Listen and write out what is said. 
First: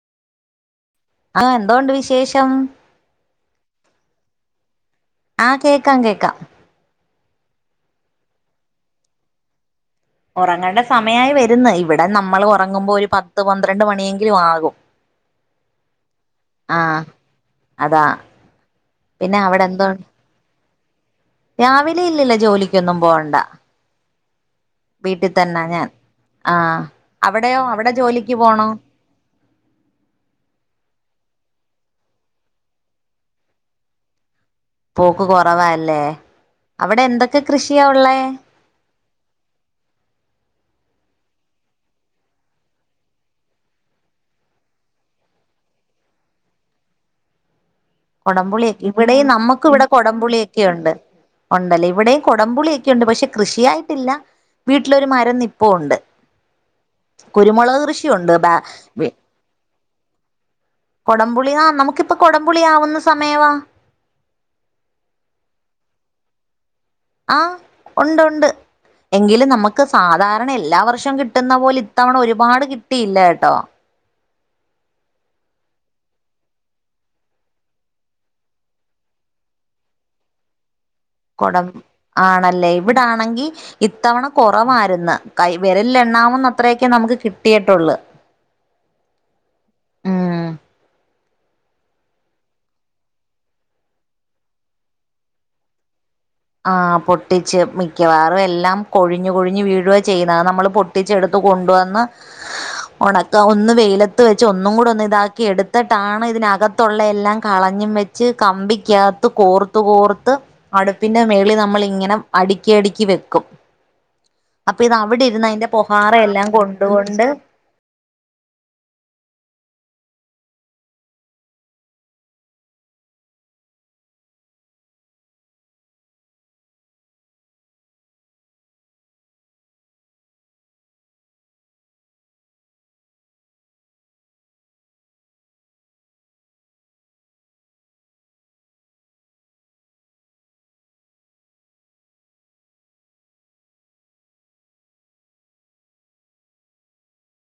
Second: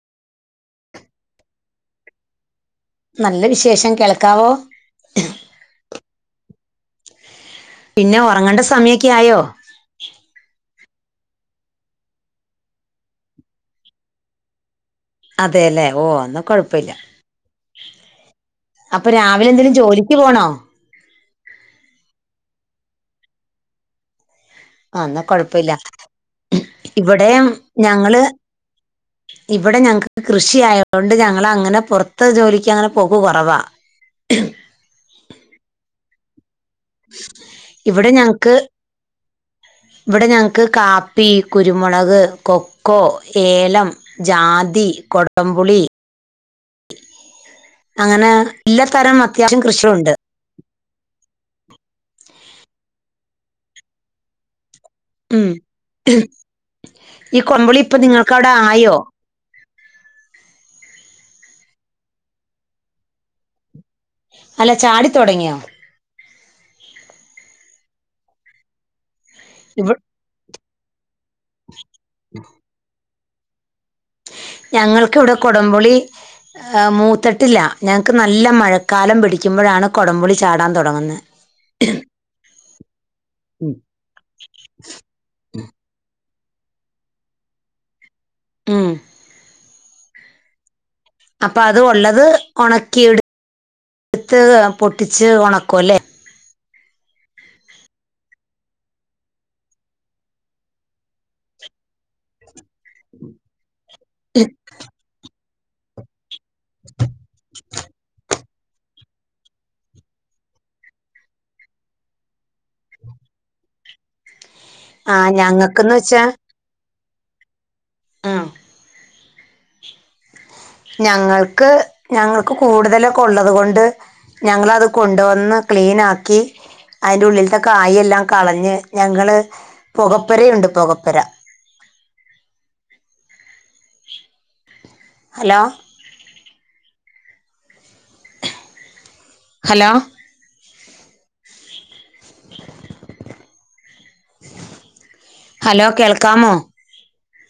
ആഹ് എന്തോണ്ട് വിശേഷം നല്ല വിശേഷം കേൾക്കാവോ ആഹ് കേക്കാം കേക്കാം പിന്നെ ഒറങ്ങെണ്ട സമയൊക്കെ ആയോ. ഒറങ്ങേണ്ട സമയാ ഈ വെരുന്നെ. ഇവിടെ നമ്മള് ഒറങ്ങുമ്പം ഒരു പത്ത് പന്ത്രണ്ട് മണിയെങ്കിലും ആകും. അതേല്ലെ ഓ അന്ന കൊഴപ്പില്ല. ആഹ് അതാ പിന്നെ അവിടെ എന്തോണ്ട്. രാവിലെ ഇല്ലല്ല ജോലിക്കൊന്നും പോവണ്ട. ആ എന്നാ വീട്ടി തന്നെ കുഴപ്പമില്ല ഞാൻ. ആഹ് ഇവിടെ അവിടെയോ അവിടെ ജോലിക്ക് പോണോ. ഇബെടെ ഞങ്ങക്ക് കൃഷി ആയോണ്ട് ഞങ്ങള് അങ്ങനെ പൊറത്ത് ജോലിക്ക് അങ്ങനെ പോക്ക് കൊറവ. പോക്ക് കൊറവാല്ലേ. ഇവിടെ ഞങ്ങക്ക് ഇബെടെ ഞങ്ങക്ക് കാപ്പി, കുരുമുളക്, കൊക്കോ, ഏലം ജാതി, കൊടംപുളി, അങ്ങനെ കൊടമ്പപുളിക്ക് എല്ലാത്തരം ഇവിടെയും അത്യാവശ്യം നമക്ക് ഇവിടെ കൃഷിയുണ്ട് കൊടപുളിയെ ഒക്കെയുണ്ട്. ഉണ്ടല്ലേ ഇവിടെയും കൊടംപുളിയൊക്കെ ഉണ്ട്. പക്ഷെ കൃഷിയായിട്ടില്ല. വീട്ടിലൊരു മരം ഉം നിപ്പോണ്ട് ഈ കുരുമുളക് കൊടംപുളി ഇപ്പൊ നിങ്ങൾക്ക് കൃഷിയുണ്ട് അവിടെ ബാ ആയോ ബി. കൊടംപുളി ആഹ് നമുക്കിപ്പ കൊടംപുളി ആവുന്ന സമയവാ. അല്ല ചാടിത്തൊടങ്ങിയോ. ആഹ് ഉണ്ട് ഉണ്ട്. എങ്കിലും നമക്ക് ഇവ- സാധാരണ എല്ലാ വർഷവും കിട്ടുന്ന പോലെ ഇത്തവണ ഒരുപാട് കിട്ടിയില്ലാട്ടോ. ഞങ്ങൾക്കിവിടെ കൊടംപുളി ആ മൂത്തട്ടില്ല. ഞങ്ങക്ക് നല്ല മഴക്കാലം പിടിക്കുമ്പഴാണ് കൊടംപുളി ചാടാൻ തൊടങ്ങുന്നെ. കൊടം ആണെല്ലേ ഇവിട ആണെങ്കി. ഉം. ഇത്തവണ കൊറവാര്ന്ന്. കൈ വെരലില് എണ്ണാവുന്ന അത്രയൊക്കെ നമുക്ക് കിട്ടിയിട്ടുള്ള്. ഉം ഉം അപ്പൊ അത് ഉള്ളത് ഒണക്കി ഇടു ഇടുത്ത് പൊട്ടിച്ച് ഒണക്കു അല്ലേ. ആ പൊട്ടിച്ച് മിക്കവാറും എല്ലാം കൊഴിഞ്ഞു കൊഴിഞ് വീഴ്വ ചെയ്ണത് അത് നമ്മള് പൊട്ടി.. ട്ടിച്ചെടുത്ത് കൊണ്ടുവന്ന്. ഉണക്കുക ഒന്ന് വെയിലത്ത് വെച്ച് ഒന്നും കൂടി ഒന്ന് ഇതാക്കി എടുത്തിട്ടാണ് ഇതിനക കത്തുള്ള എല്ലാം കളഞ്ഞും വെച്ച് കമ്പിക്കകത്ത് കോർത്ത് കോർത്ത് അടു പിന്നെ മേളിൽ നമ്മള് ഇങ്ങനെ അടുക്കി അടുക്കി വെക്കും അപ്പൊ ഇത് ആ അവിടെ ഇരുന്ന് അതിന്റെ ഞങ്ങൾക്കെന്ന് പൊഹാറ വെച്ചാ എല്ലാം കൊണ്ട് കൊണ്ട് ആഹ് ഞങ്ങൾക്ക് ഞങ്ങൾക്ക് കൂടുതലൊക്കെ ഉള്ളത് കൊണ്ട് ഞങ്ങളത് കൊണ്ടുവന്ന് ക്ലീനാക്കി അതിന്റെ ഉള്ളിലത്തെ കായെല്ലാം കളഞ്ഞ് ഞങ്ങള് പുകപ്പൊരയുണ്ട് പുകപ്പൊര ഹലോ ഹലോ ഹലോ കേൾക്കാമോ